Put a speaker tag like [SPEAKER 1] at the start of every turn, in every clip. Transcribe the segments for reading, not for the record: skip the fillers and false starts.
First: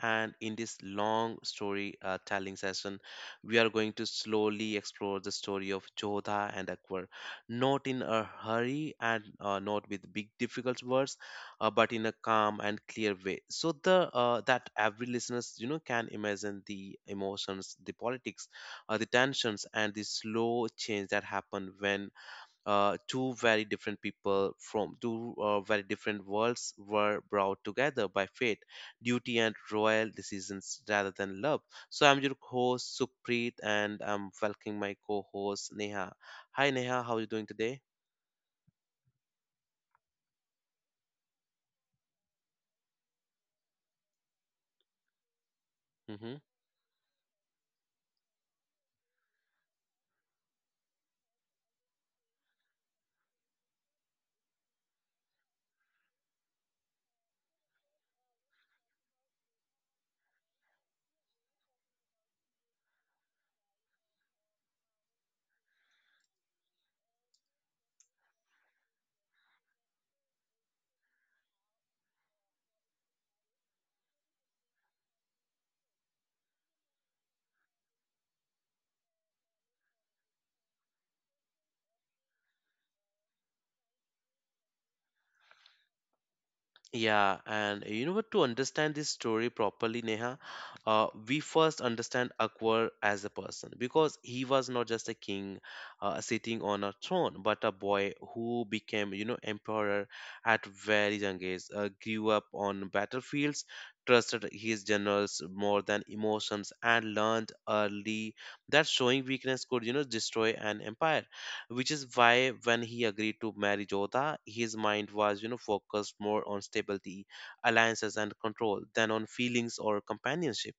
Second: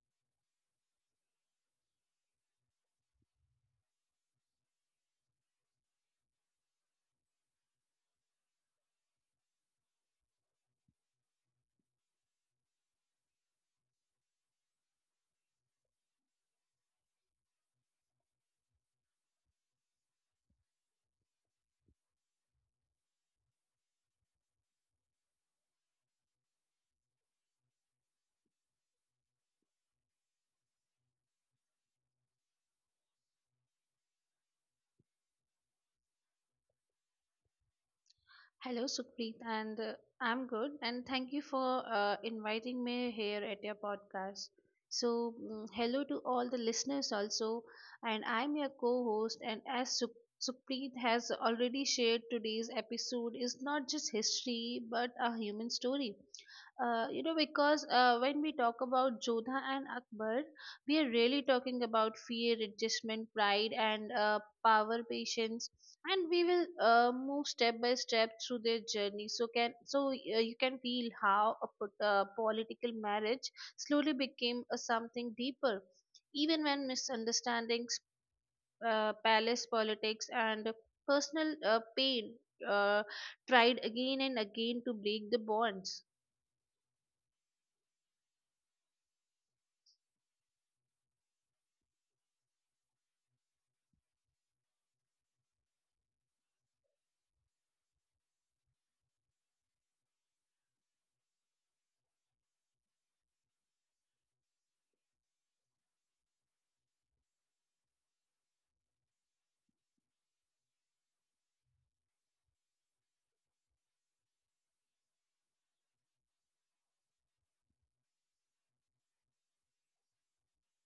[SPEAKER 1] and in this long story telling session, we are going to slowly explore the story of Jodha and Akbar, not in a hurry and not with big, difficult words, but in a calm and clear way, so the that every listeners can imagine the emotions, the politics, the tensions, and the slow change that happen when two very different people from two very different worlds were brought together by fate, duty, and royal decisions rather than love. So I'm your host Supreet, and I'm welcoming my co-host Neha. Hi Neha, how are you doing today?
[SPEAKER 2] Hello, Supreet, and I'm good. And thank you for inviting me here at your podcast. So, hello to
[SPEAKER 1] Mm-hmm.
[SPEAKER 2] all the listeners also. And I'm your co host. And as Supreet has already shared, today's episode is not just history but a human story. Because when we talk about Jodha and Akbar, we are really talking about fear, adjustment, pride, and power, patience, and we will move step by step through their journey so can so you can feel how a political marriage slowly became a something deeper, even when misunderstandings, palace politics, and personal pain uh, tried again and again to break the bonds.
[SPEAKER 1] Yeah, and you know what? To understand this story properly, Neha, we first understand Akbar as a person because he was not just a king sitting on a throne, but a boy who became, you know, emperor at very young age. Grew up on battlefields, trusted his generals more than emotions, and learned early that showing weakness could, you know, destroy an empire which is why when he agreed to marry Jodha, his mind was, you know, focused more on stability, alliances, and control than on feelings or companionship.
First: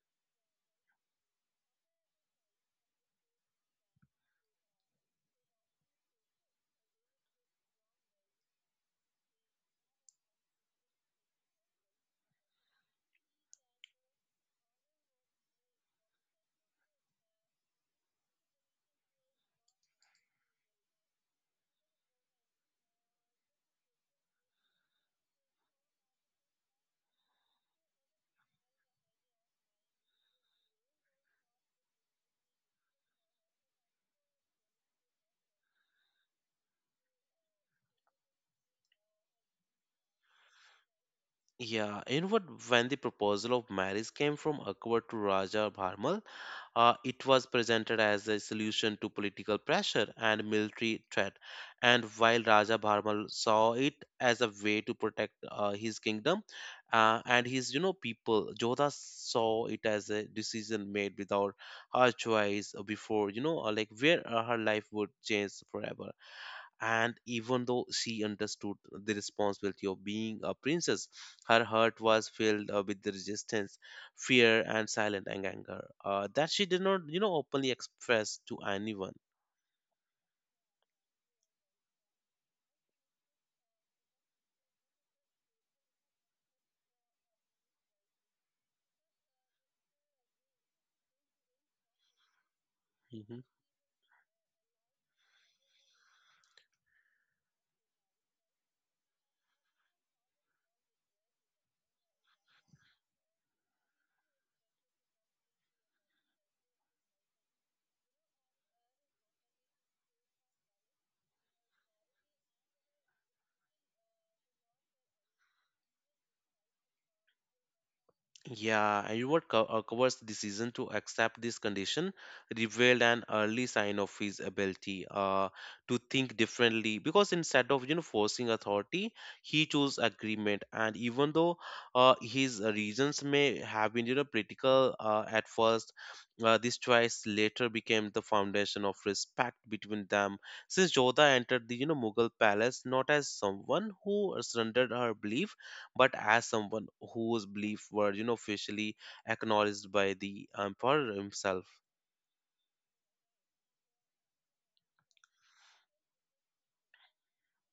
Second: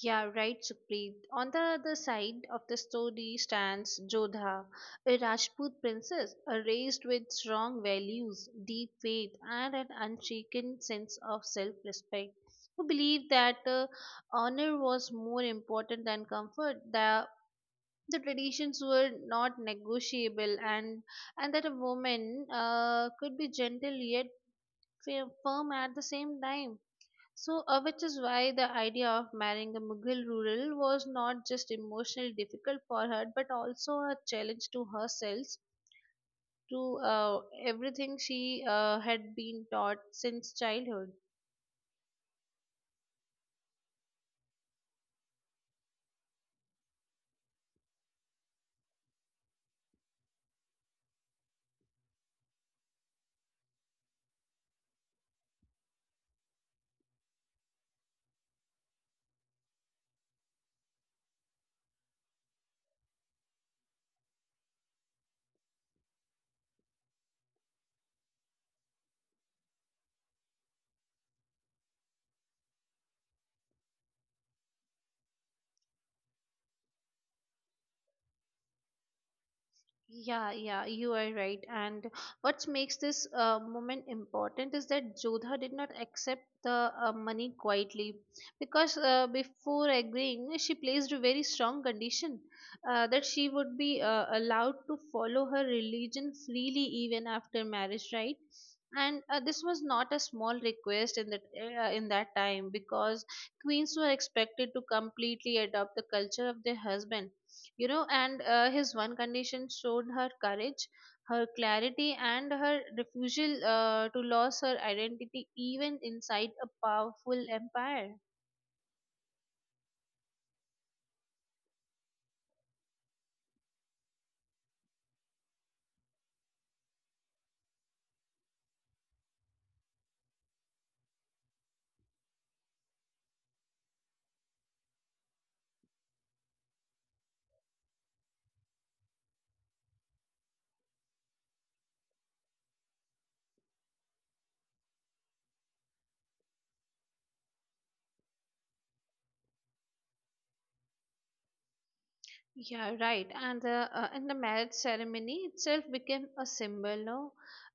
[SPEAKER 2] Yeah, right, Supreet. On the other side of the story stands Jodha, a Rajput princess raised with strong values, deep faith, and an unshaken sense of self respect, who believed that honor was more important than comfort, that the traditions were not negotiable, and that a woman could be gentle yet firm at the same time. So, which is why the idea of marrying a Mughal rural was not just emotionally difficult for her, but also a challenge to herself, to everything she had been taught since childhood.
[SPEAKER 1] Yeah, and what when the proposal of marriage came from Akbar to Raja Bharmal, it was presented as a solution to political pressure and military threat. And while Raja Bharmal saw it as a way to protect his kingdom and his, you know, people, Jodha saw it as a decision made without her choice before, you know, like where her life would change forever. And even though she understood the responsibility of being a princess, her heart was filled with the resistance, fear, and silent anger that she did not, you know, openly express to anyone.
[SPEAKER 2] Yeah, yeah, you are right. And what makes this moment important is that Jodha did not accept the money quietly, because before agreeing, she placed a very strong condition, that
[SPEAKER 1] Mm-hmm.
[SPEAKER 2] she would be allowed to follow her religion freely even after marriage, right? And this was not a small request in that time, because queens were expected to completely adopt the culture of their husband, you know, and his one condition showed her courage, her clarity, and her refusal to lose her identity even inside a powerful empire.
[SPEAKER 1] Yeah, and you what covers the decision to accept this condition, revealed an early sign of his ability to think differently. Because instead of you know forcing authority, he chose agreement. And even though his reasons may have been you know political at first, this choice later became the foundation of respect between them. Since Jodha entered the you know Mughal palace not as someone who surrendered her belief but as someone whose beliefs were, you know, officially acknowledged by the emperor himself.
[SPEAKER 2] Yeah, right. And the marriage ceremony itself became a symbol, no?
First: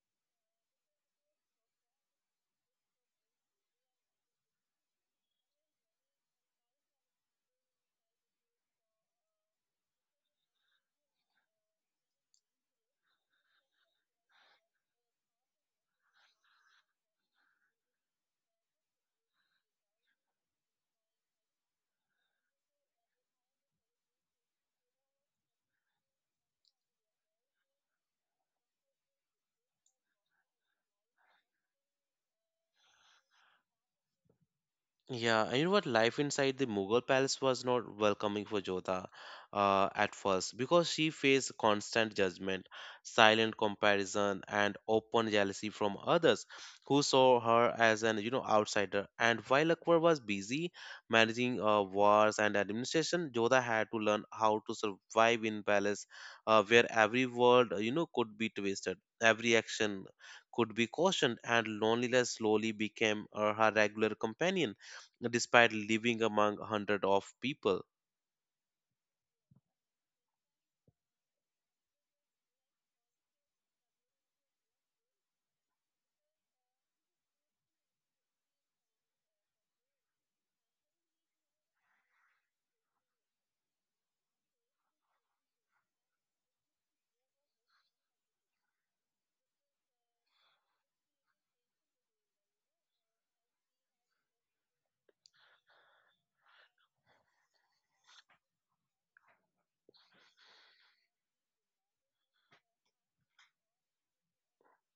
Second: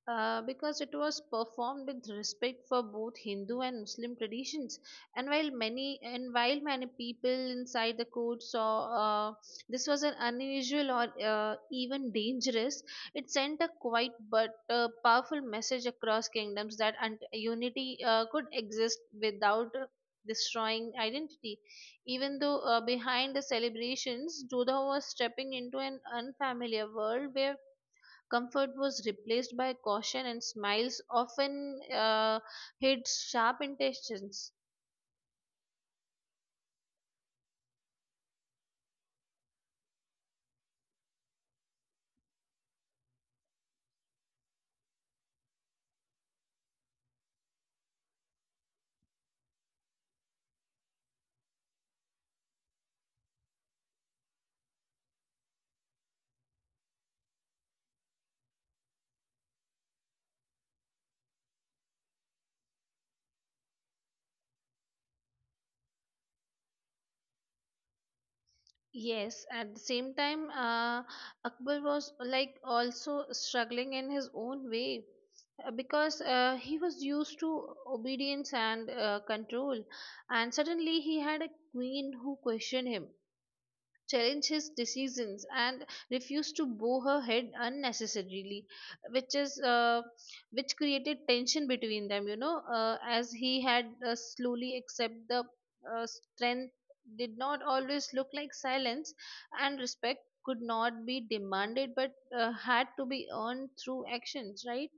[SPEAKER 2] Because it was performed with respect for both Hindu and Muslim traditions. And while many people inside the court saw uh, this was an unusual or even dangerous, it sent a quiet but powerful message across kingdoms that unity could exist without destroying identity, even though behind the celebrations, Jodha was stepping into an unfamiliar world where comfort was replaced by caution, and smiles often hid sharp intentions.
[SPEAKER 1] Yeah, and you know what? Life inside the Mughal palace was not welcoming for Jodha at first because she faced constant judgment, silent comparison, and open jealousy from others who saw her as an you know outsider. And while Akbar was busy managing wars and administration, Jodha had to learn how to survive in palace where every word you know could be twisted, every action could be cautioned, and loneliness slowly became her regular companion despite living among a hundred of people.
[SPEAKER 2] Yes, at the same time, Akbar was like also struggling in his own way, because he was used to obedience and control, and suddenly he had a queen who questioned him, challenge his decisions, and refused to bow her head unnecessarily, which is uh, which created tension between them, you know, as he had slowly accept the strength did not always look like silence, and respect could not be demanded but had to be earned through actions, right?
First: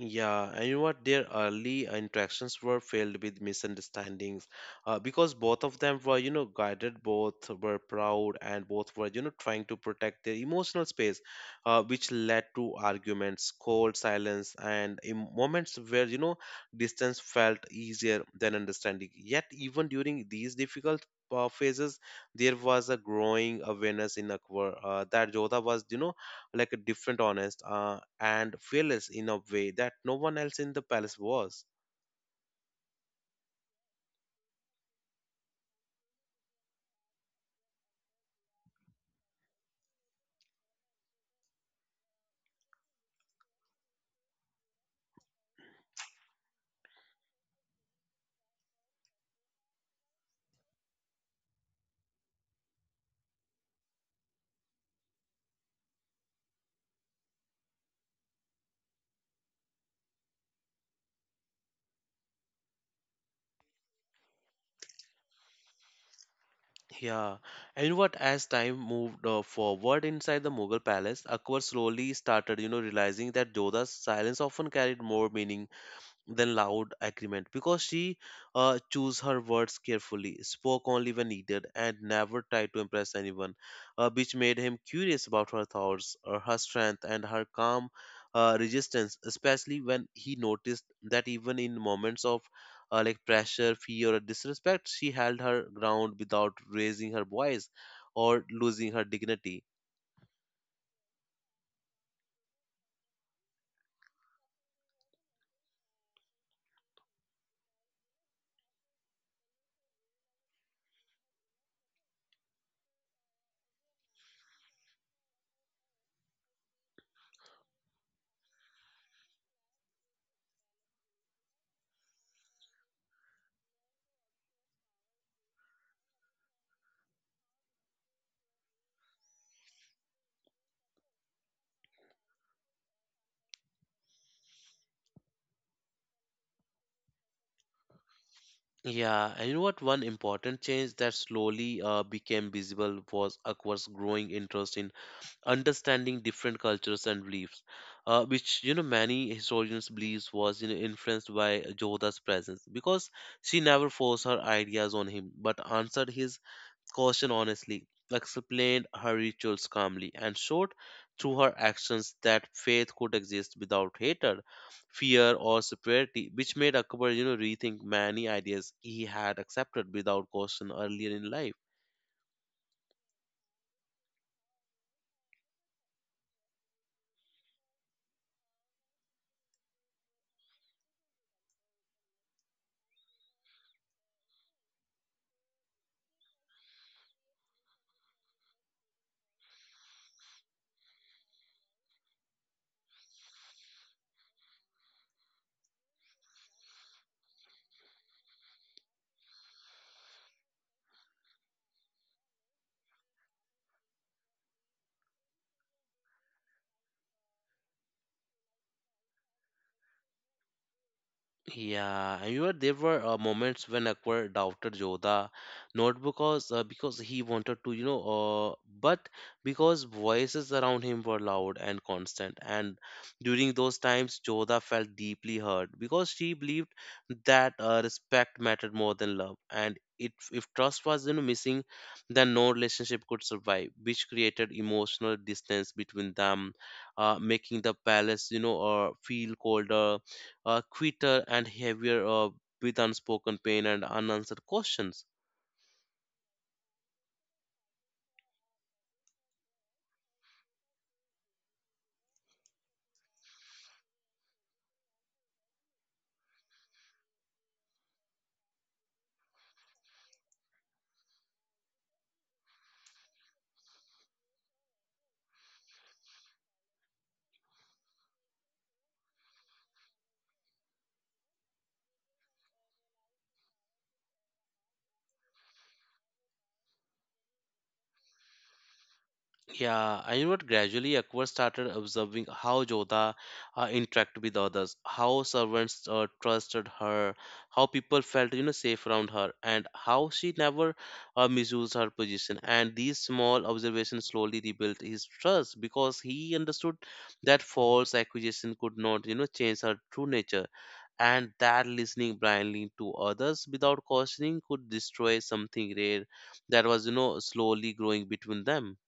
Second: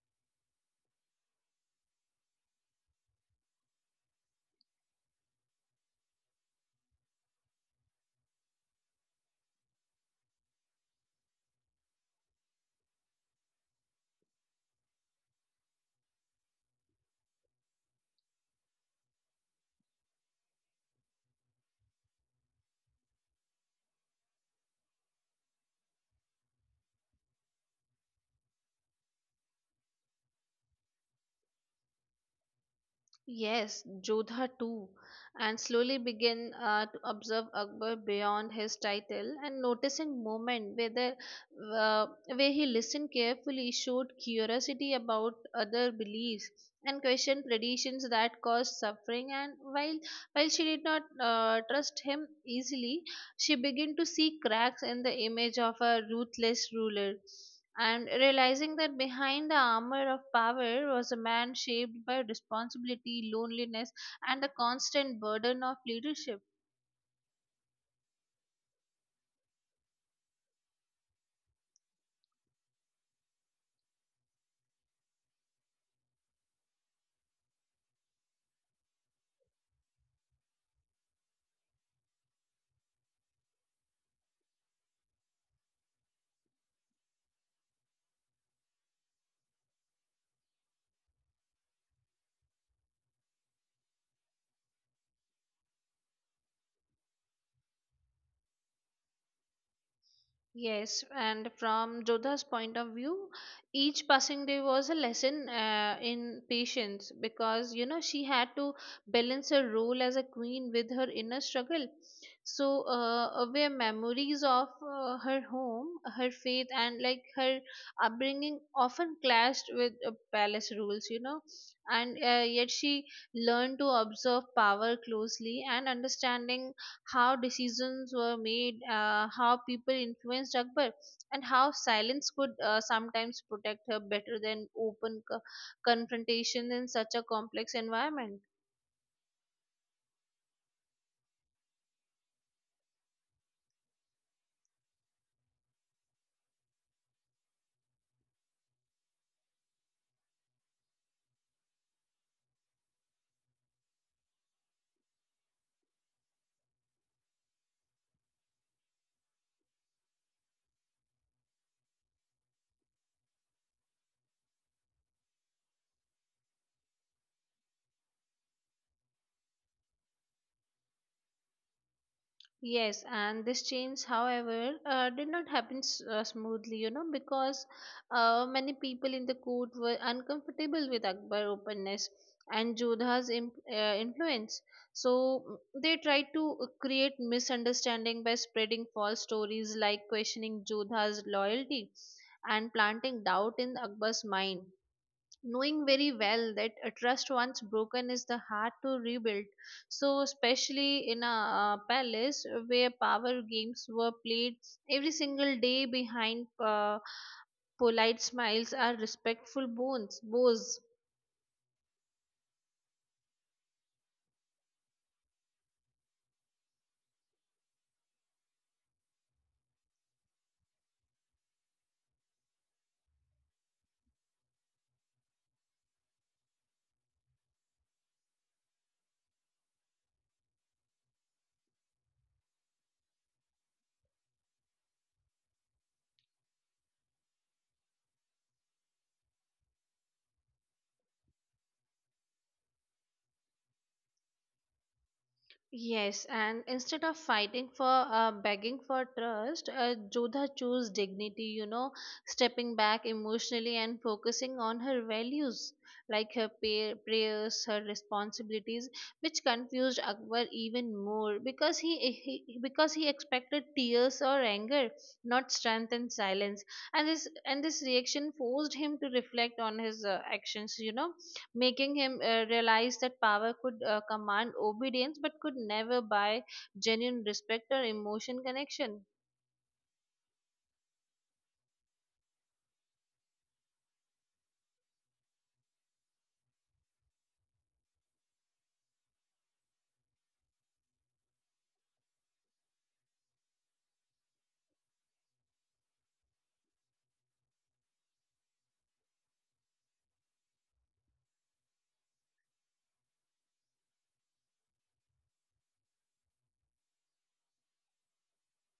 [SPEAKER 1] Yeah, and you know what? Their early interactions were filled with misunderstandings, because both of them were, you know, guided, both were proud, and both were, you know, trying to protect their emotional space, which led to arguments, cold silence, and in moments where, you know, distance felt easier than understanding. Yet, even during these difficult phases, there was a growing awareness in Akbar that Jodha was, you know like a different, honest, and fearless in a way that no one else in the palace was.
[SPEAKER 2] Yes, Jodha too, and slowly began to observe Akbar beyond his title, and noticing moment uh, where he listened carefully, showed curiosity about other beliefs, and questioned traditions that caused suffering. And while she did not trust him easily, she began to see cracks in the image of a ruthless ruler, and realizing that behind the armor of power was a man shaped by responsibility, loneliness, and the constant burden of leadership.
[SPEAKER 1] Yeah, and you know what? As time moved forward inside the Mughal palace, Akbar slowly started, you know, realizing that Jodha's silence often carried more meaning than loud agreement because she chose her words carefully, spoke only when needed, and never tried to impress anyone, which made him curious about her thoughts, her strength, and her calm resistance, especially when he noticed that even in moments of like pressure, fear, or disrespect, she held her ground without raising her voice or losing her dignity.
[SPEAKER 2] Yes, and from Jodha's point of view, each passing day was a lesson in patience, because you know she had to balance her role as a queen with her inner struggle. So, where memories of her home, her faith, and like her upbringing often clashed with palace rules, you know, and yet she learned to observe power closely, and understanding how decisions were made, how people influenced Akbar, and how silence could sometimes protect her better than open confrontation in such a complex environment.
[SPEAKER 1] Yeah, and you know what? One important change that slowly became visible was Aqua's growing interest in understanding different cultures and beliefs which you know many historians believes was you know influenced by Jodha's presence because she never forced her ideas on him but answered his question honestly explained her rituals calmly and showed through her actions that faith could exist without hatred fear or superiority which made akbar you know rethink many ideas he had accepted without question earlier in life.
[SPEAKER 2] Yes, and this change, however, did not happen smoothly, you know, because many people in the court were uncomfortable with Akbar openness and Jodha's influence. So they tried to create misunderstanding by spreading false stories, like questioning Jodha's loyalty and planting doubt in Akbar's mind, knowing very well that a trust once broken is the hard to rebuild. So especially in a palace where power games were played every single day behind polite smiles are respectful bones bows.
[SPEAKER 1] Yeah, you know, there were moments when Akbar doubted Yoda, not because he wanted to, but because voices around him were loud and constant. And during those times, Yoda felt deeply hurt because she believed that respect mattered more than love. And it, if trust was, you know, missing, then no relationship could survive, which created emotional distance between them, making the palace, you know, feel colder quitter and heavier with unspoken pain and unanswered questions.
[SPEAKER 2] Yes, and instead of fighting for begging for trust, Jodha chose dignity, you know, stepping back emotionally and focusing on her values, like her prayers, her responsibilities, which confused Akbar even more because he expected tears or anger, not strength and silence. And this reaction forced him to reflect on his actions, you know, making him realize that power could command obedience but could never buy genuine respect or emotion connection.
[SPEAKER 1] Yeah, I know what gradually Akbar started observing how Jodha interacted with others, how servants trusted her, how people felt you know safe around her, and how she never misused her position. And these small observations slowly rebuilt his trust because he understood that false accusation could not you know change her true nature, and that listening blindly to others without cautioning could destroy something rare that was you know slowly growing between them.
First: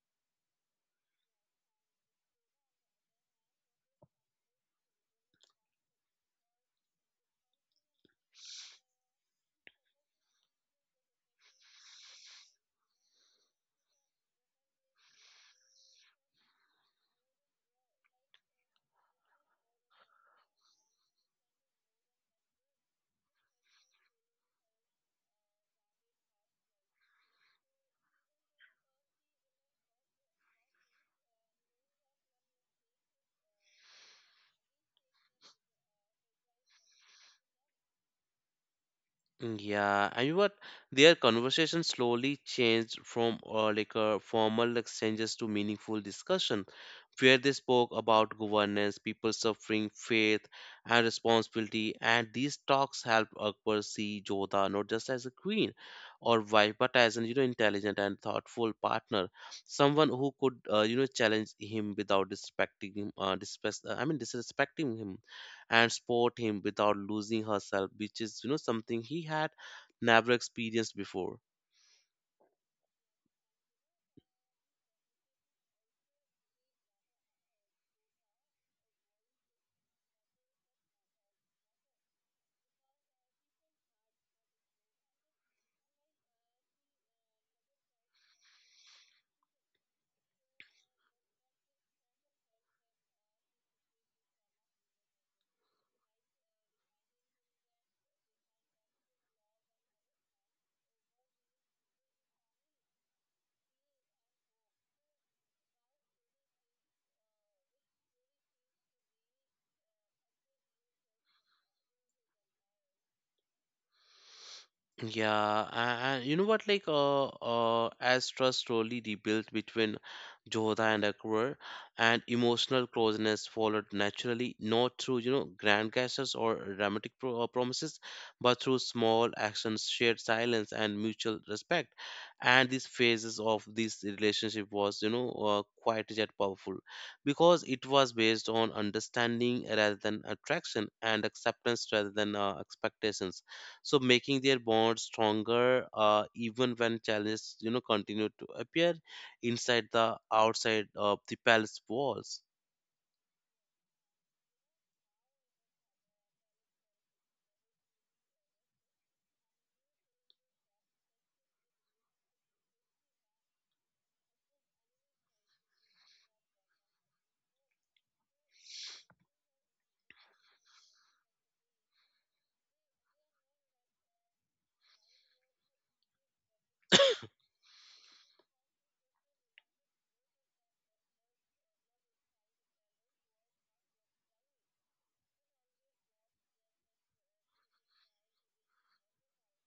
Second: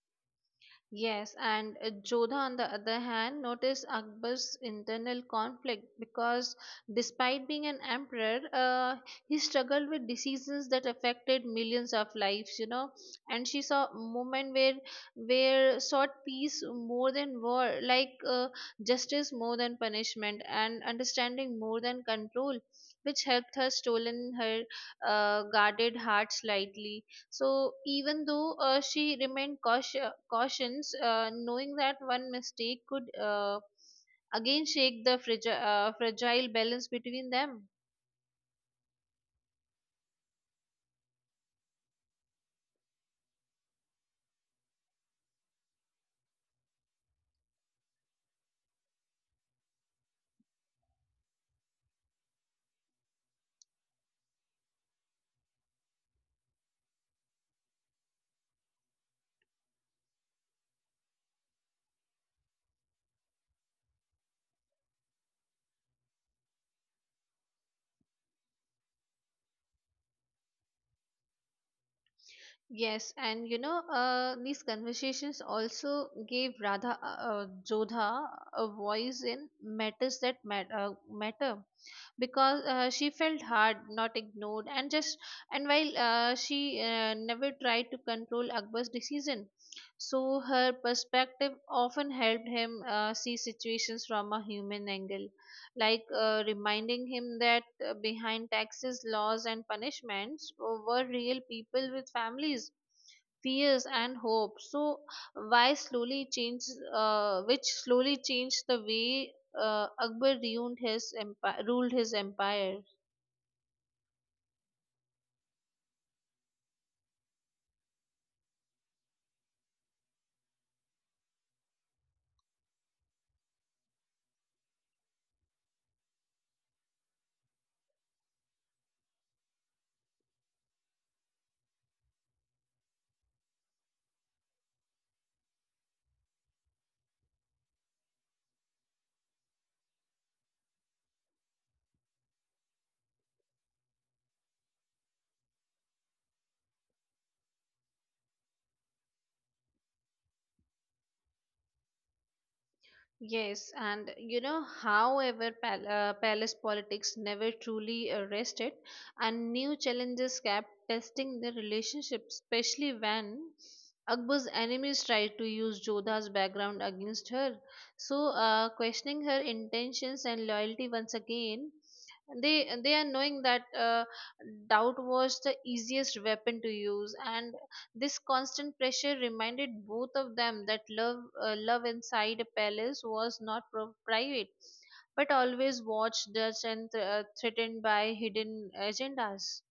[SPEAKER 2] Yes, and Jodha, on the other hand, noticed Akbar's internal conflict, because despite being an emperor, he struggled with diseases that affected millions of lives, you know. And she saw a moment where sought peace more than war, like justice more than punishment, and understanding more than control, which helped her stolen her guarded heart slightly. So even though she remained cautious, knowing that one mistake could again shake the fragile balance between them.
[SPEAKER 1] Yeah, and you what? Their conversation slowly changed from formal exchanges to meaningful discussion, where they spoke about governance, people suffering, faith, and responsibility. And these talks help Akbar see Jodha not just as a queen or wife, but as an you know intelligent and thoughtful partner, someone who could you know challenge him without disrespecting him. Disrespect, I mean disrespecting him and support him without losing herself, which is, you know, something he had never experienced before.
[SPEAKER 2] Yes, and you know, these conversations also gave Radha Jodha a voice in matters that matter, because she felt hard, not ignored, and just, and while she never tried to control Akbar's decision, so her perspective often helped him see situations from a human angle, like reminding him that behind taxes, laws, and punishments were real people with families. Fears and hope. So, why slowly change? Which slowly changed the way Akbar ruined his empire, ruled his empire.
[SPEAKER 1] Yeah, and you know what? As trust slowly rebuilt between Joda and Akbar, and emotional closeness followed naturally, not through you know grand gestures or dramatic promises, but through small actions, shared silence, and mutual respect. And these phases of this relationship was you know quite yet powerful, because it was based on understanding rather than attraction, and acceptance rather than expectations so making their bond stronger even when challenges you know continue to appear inside the outside of the palace walls.
[SPEAKER 2] Yes, and you know, however, palace politics never truly rested, and new challenges kept testing their relationship, especially when Akbar's enemies tried to use Jodha's background against her. So, questioning her intentions and loyalty once again, they are knowing that doubt was the easiest weapon to use, and this constant pressure reminded both of them that love inside a palace was not private, but always watched, judged, and threatened by hidden agendas.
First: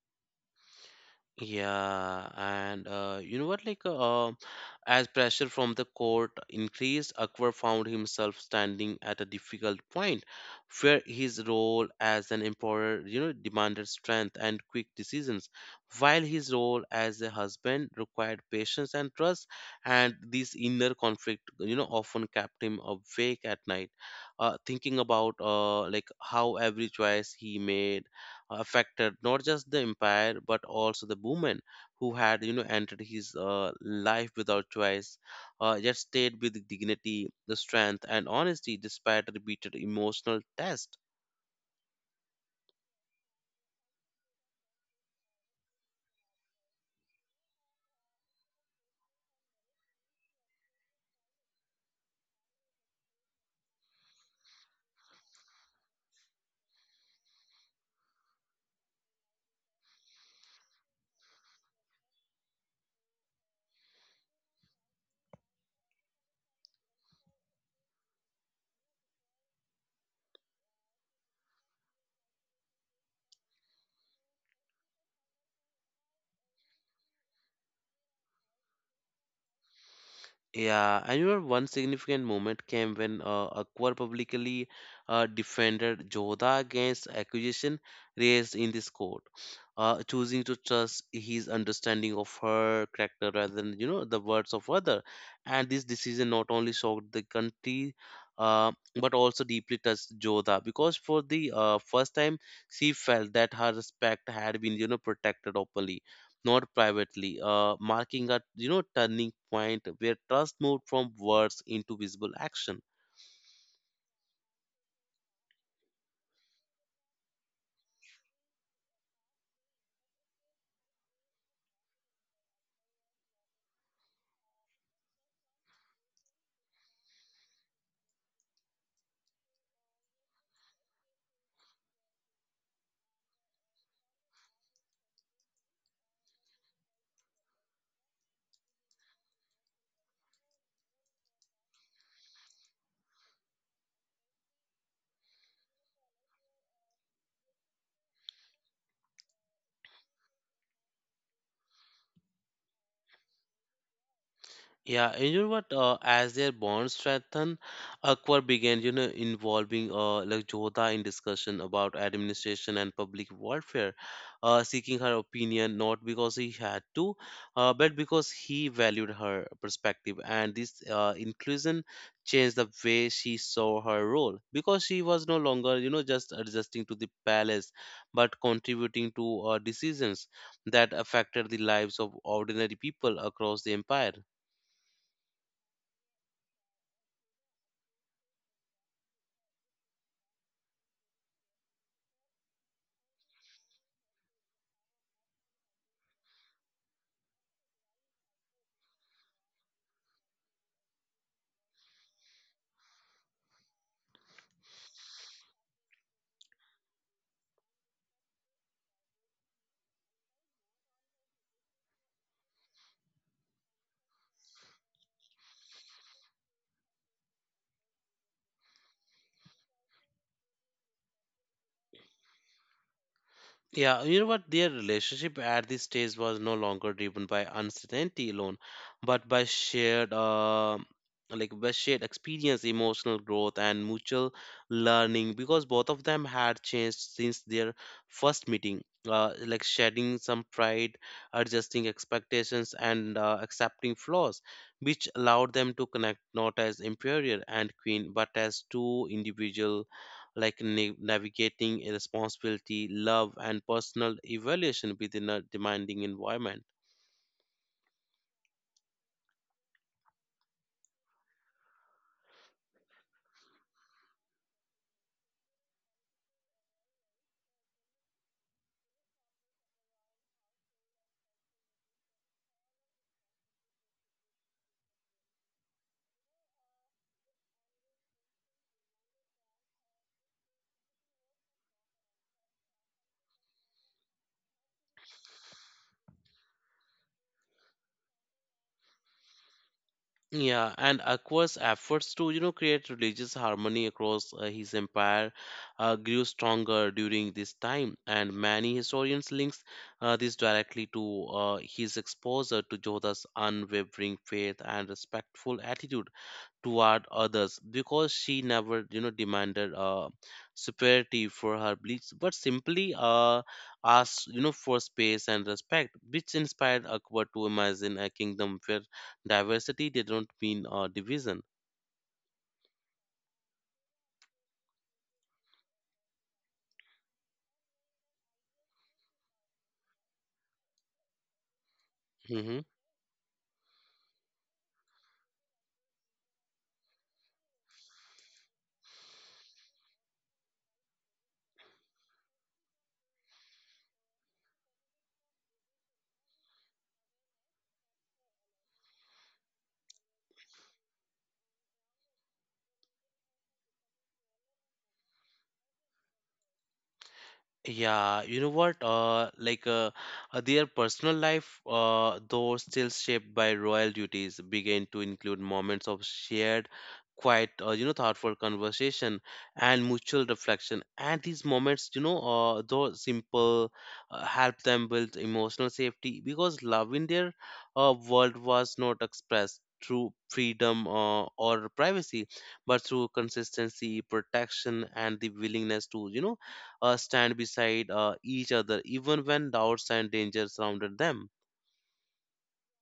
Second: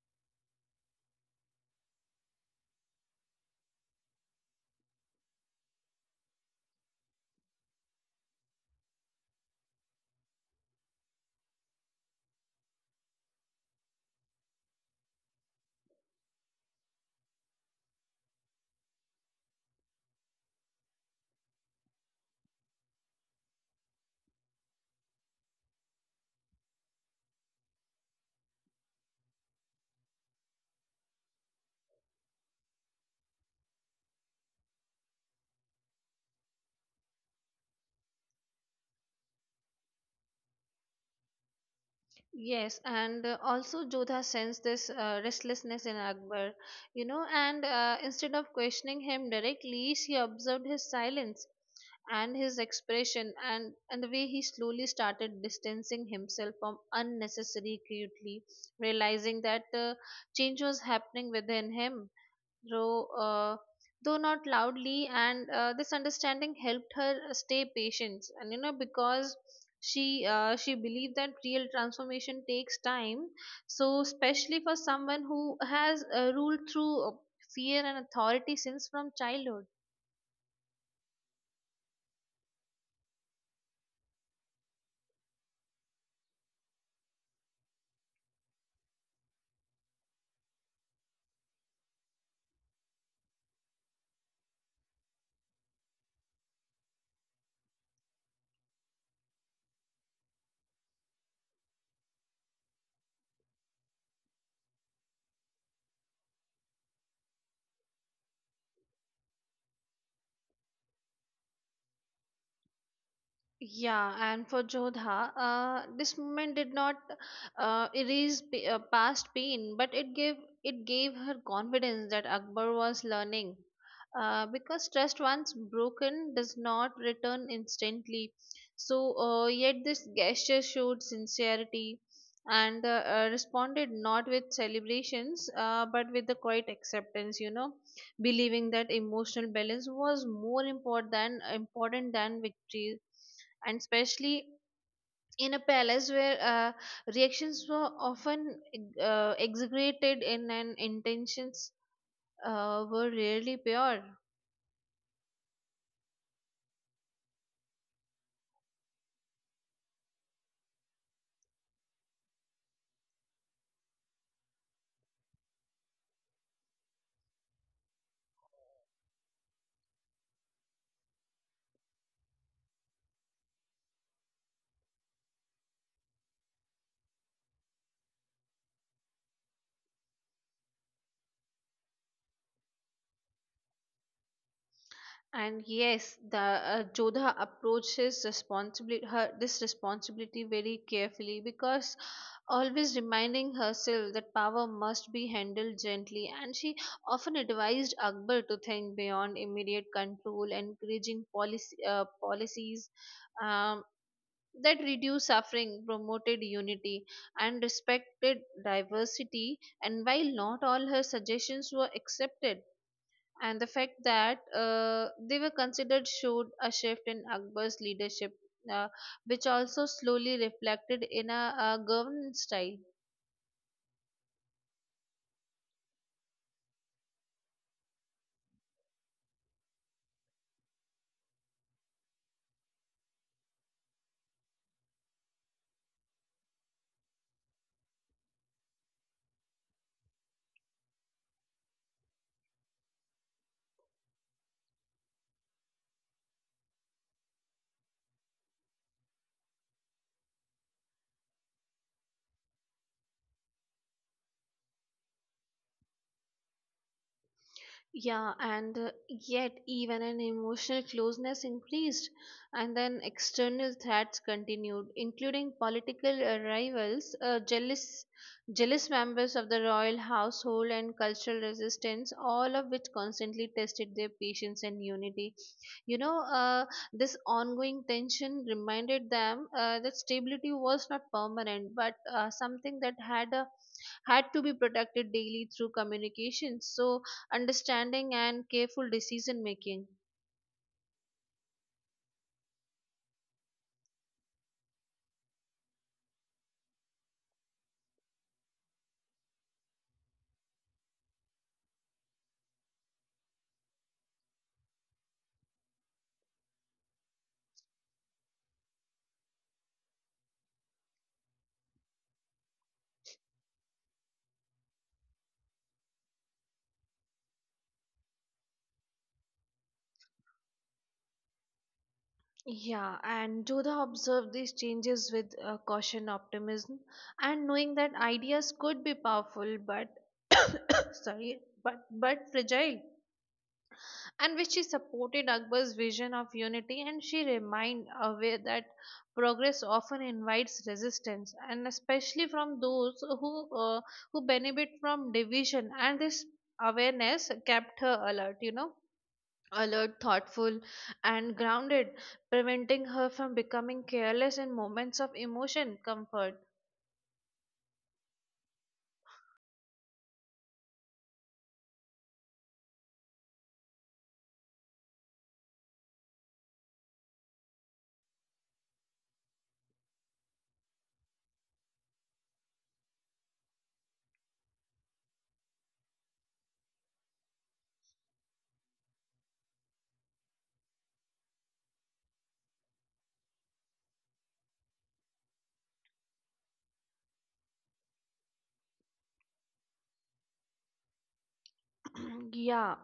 [SPEAKER 1] Yeah, and you know what? As pressure from the court increased, Akbar found himself standing at a difficult point where his role as an emperor, you know, demanded strength and quick decisions, while his role as a husband required patience and trust. And this inner conflict, you know, often kept him awake at night, thinking about like how every choice he made affected not just the empire but also the woman who had you know entered his life without choice yet stayed with dignity the strength and honesty despite repeated emotional tests.
[SPEAKER 2] Yes, and also Jodha sensed this restlessness in Akbar, you know, and instead of questioning him directly, she observed his silence and his expression, and the way he slowly started distancing himself from unnecessary acutely, realizing that change was happening within him, though, uh, though not loudly, and this understanding helped her stay patient. And you know, because she believed that real transformation takes time. So, especially for someone who has ruled through fear and authority since from childhood.
[SPEAKER 1] Yeah, I remember one significant moment came when Akbar publicly defended Jodha against accusation raised in this court, choosing to trust his understanding of her character rather than you know the words of other. And this decision not only shocked the country, uh, but also deeply touched Jodha because for the first time she felt that her respect had been you know protected openly not privately, marking a you know turning point where trust moved from words into visible action.
[SPEAKER 2] Yeah, and for Jodha, this moment did not erase past pain, but it gave her confidence that Akbar was learning. Because trust once broken does not return instantly. So, yet this gesture showed sincerity, and responded not with celebrations, but with the quiet acceptance. You know, believing that emotional balance was more important than victory, and especially in a palace where reactions were often exaggerated in and intentions were rarely pure.
[SPEAKER 1] Yeah, and you know what? As their bonds strengthened, Akbar began, you know, involving like Jodha in discussion about administration and public welfare, seeking her opinion not because he had to, but because he valued her perspective. And this inclusion changed the way she saw her role because she was no longer, you know, just adjusting to the palace, but contributing to decisions that affected the lives of ordinary people across the empire.
[SPEAKER 2] And yes, the Jodha approaches responsibility her this responsibility very carefully, because always reminding herself that power must be handled gently, and she often advised Akbar to think beyond immediate control, encouraging policies um, that reduced suffering, promoted unity, and respected diversity. And while not all her suggestions were accepted, and the fact that they were considered showed a shift in Akbar's leadership, uh, which also slowly reflected in a governance style.
[SPEAKER 1] Yeah, you know what? Their relationship at this stage was no longer driven by uncertainty alone, but by shared, like by shared experience, emotional growth, and mutual learning. Because both of them had changed since their first meeting, like shedding some pride, adjusting expectations, and accepting flaws, which allowed them to connect not as imperial and queen, but as two individual like navigating a responsibility, love, and personal evaluation within a demanding environment.
[SPEAKER 2] Yeah, and yet even an emotional closeness increased, and then external threats continued, including political rivals, jealous members of the royal household, and cultural resistance, all of which constantly tested their patience and unity. You know, this ongoing tension reminded them that stability was not permanent, but something that had to be protected daily through communication, so understanding and careful decision making.
[SPEAKER 1] Yeah, and Akbar's efforts to you know create religious harmony across his empire grew stronger during this time, and many historians links this directly to his exposure to Jodha's unwavering faith and respectful attitude toward others because she never you know demanded superiority for her beliefs but simply asked you know for space and respect which inspired akbar to imagine a kingdom where diversity did not mean division.
[SPEAKER 2] Yeah, and Jodha observed these changes with caution, optimism, and knowing that ideas could be powerful, but sorry, but
[SPEAKER 1] Mhm.
[SPEAKER 2] fragile. And which she supported Akbar's vision of unity, and she remained aware that progress often invites resistance, and especially from those who benefit from division, and this awareness kept her alert, you know, alert, thoughtful, and grounded, preventing her from becoming careless in moments of emotion comfort.
[SPEAKER 1] Yeah, you know what? Their personal life, though still shaped by royal duties, began to include moments of shared, quiet, you know, thoughtful conversation and mutual reflection. And these moments, you know, though simple, help them build emotional safety because love in their world was not expressed through freedom or privacy, but through consistency, protection, and the willingness to, stand beside each other even when doubts and dangers surrounded them.
[SPEAKER 2] Yeah,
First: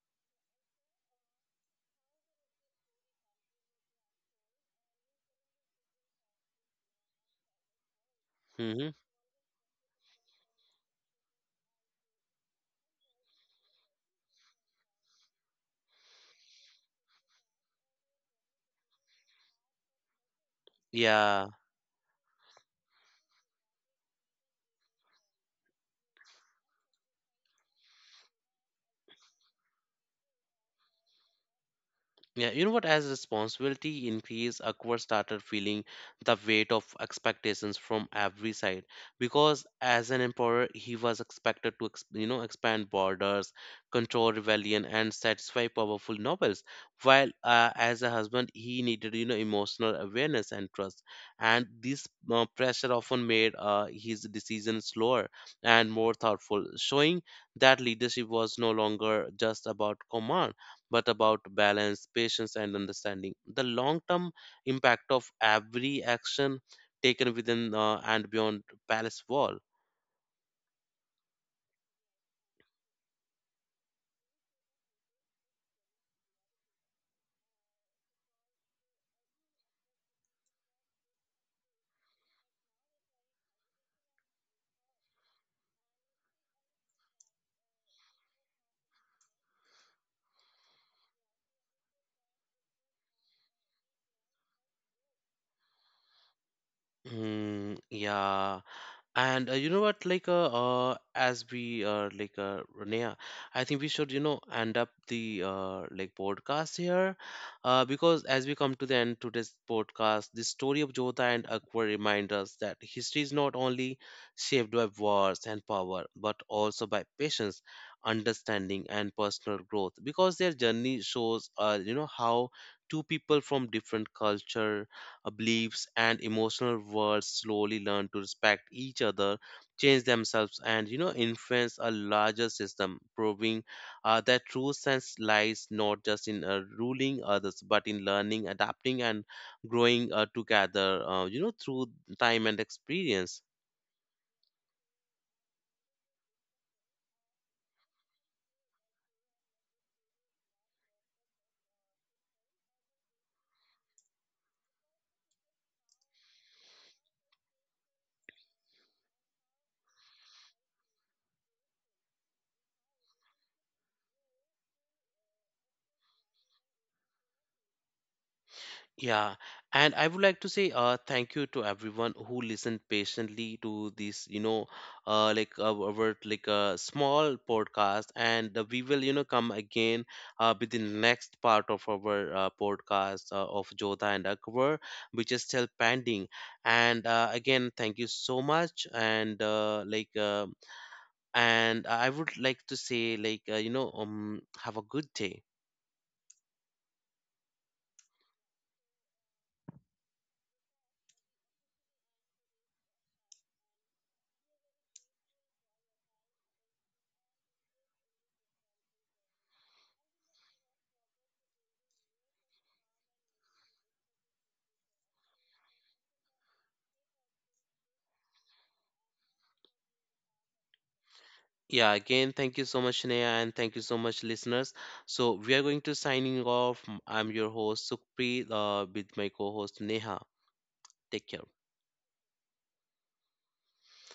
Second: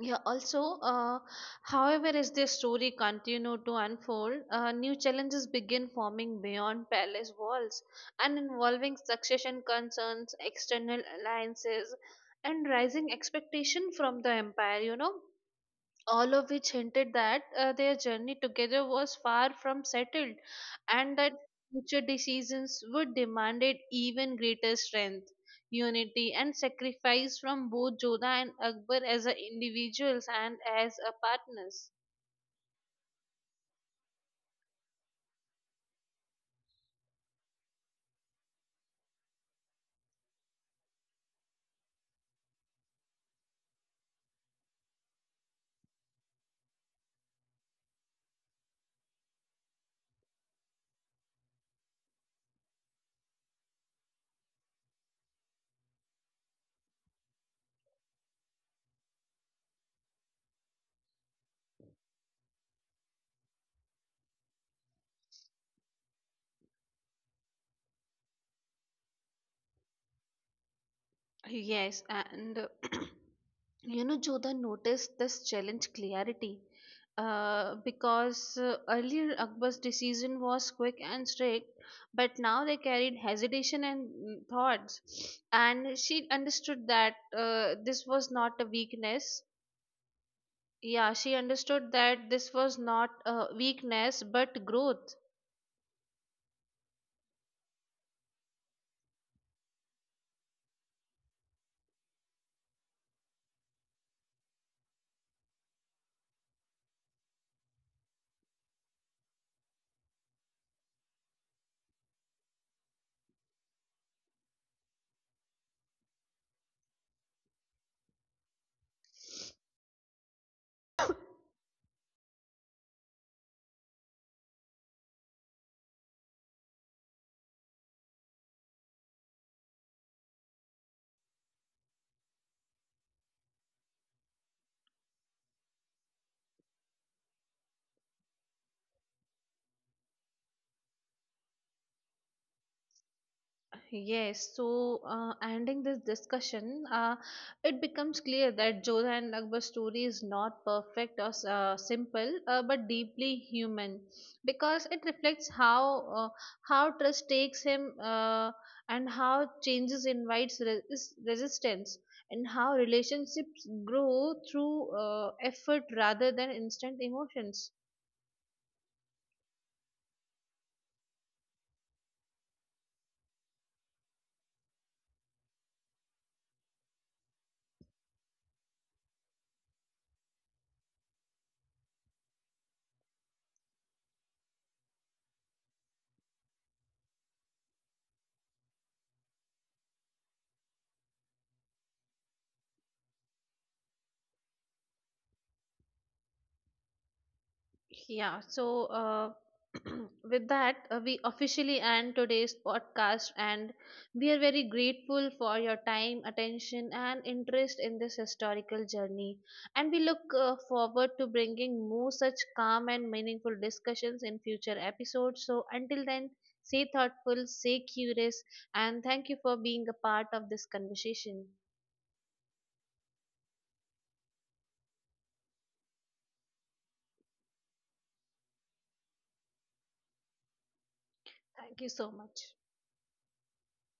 [SPEAKER 2] Yeah, also, however, as their story continued to unfold, new challenges begin forming beyond palace walls, and
[SPEAKER 1] Hmm.
[SPEAKER 2] involving succession concerns, external alliances, and rising expectation from the empire, you know, all of which hinted that their journey together was far from settled, and that
[SPEAKER 1] Yeah.
[SPEAKER 2] future decisions would demand even greater strength, unity, and sacrifice from both Joda and Akbar as a individuals and as a partners.
[SPEAKER 1] Yeah, you know what? As responsibility increased, Akbar started feeling the weight of expectations from every side. Because as an emperor, he was expected to, you know, expand borders, control rebellion, and satisfy powerful nobles. While as a husband, he needed, you know, emotional awareness and trust. And this pressure often made his decisions slower and more thoughtful, showing that leadership was no longer just about command but about balance, patience, and understanding. The long term impact of every action taken within and beyond palace wall.
[SPEAKER 2] Yes, and you know, Jodha noticed this challenge clarity, because earlier Akbar's decision was quick and strict, but now they carried hesitation and thoughts. And she understood that this was not a weakness. Yeah, she understood that this was not a weakness but growth.
[SPEAKER 1] Yeah, and you know what, as we Renea, I think we should, you know, end up the like podcast here, because as we come to the end to this podcast, the story of Jotha and Akbar remind us that history is not only shaped by wars and power, but also by patience, understanding, and personal growth. Because their journey shows, you know, how two people from different culture beliefs, and emotional worlds slowly learn to respect each other, change themselves, and you know, influence a larger system, proving that true sense lies not just in ruling others, but in learning, adapting, and growing together. You know, through time and experience.
[SPEAKER 2] Yes, so ending this discussion, it becomes clear that Jodha and Akbar's story is not perfect or simple, but deeply human, because it reflects how trust takes him and how changes invites resistance, and how relationships grow through effort rather than instant emotions.
[SPEAKER 1] Yeah, and I would like to say thank you to everyone who listened patiently to this, you know, our like a small podcast, and we will, you know, come again with the next part of our podcast of Jodha and Akbar, which is still pending. And again, thank you so much, and and I would like to say, have a good day.
[SPEAKER 2] Yeah, so with that, we officially end today's podcast, and we are very grateful for your time, attention, and interest in this historical journey. And we look forward to bringing more such calm and meaningful discussions in future episodes. So, until then, stay thoughtful, stay curious, and thank you for being a part of this conversation.
[SPEAKER 1] Yeah, again, thank you so much, Sneha, and thank you so much, listeners. So we are going to signing off. I'm your host, Sukhpreet, with my co-host Neha. Take care.
[SPEAKER 2] Thank you so much.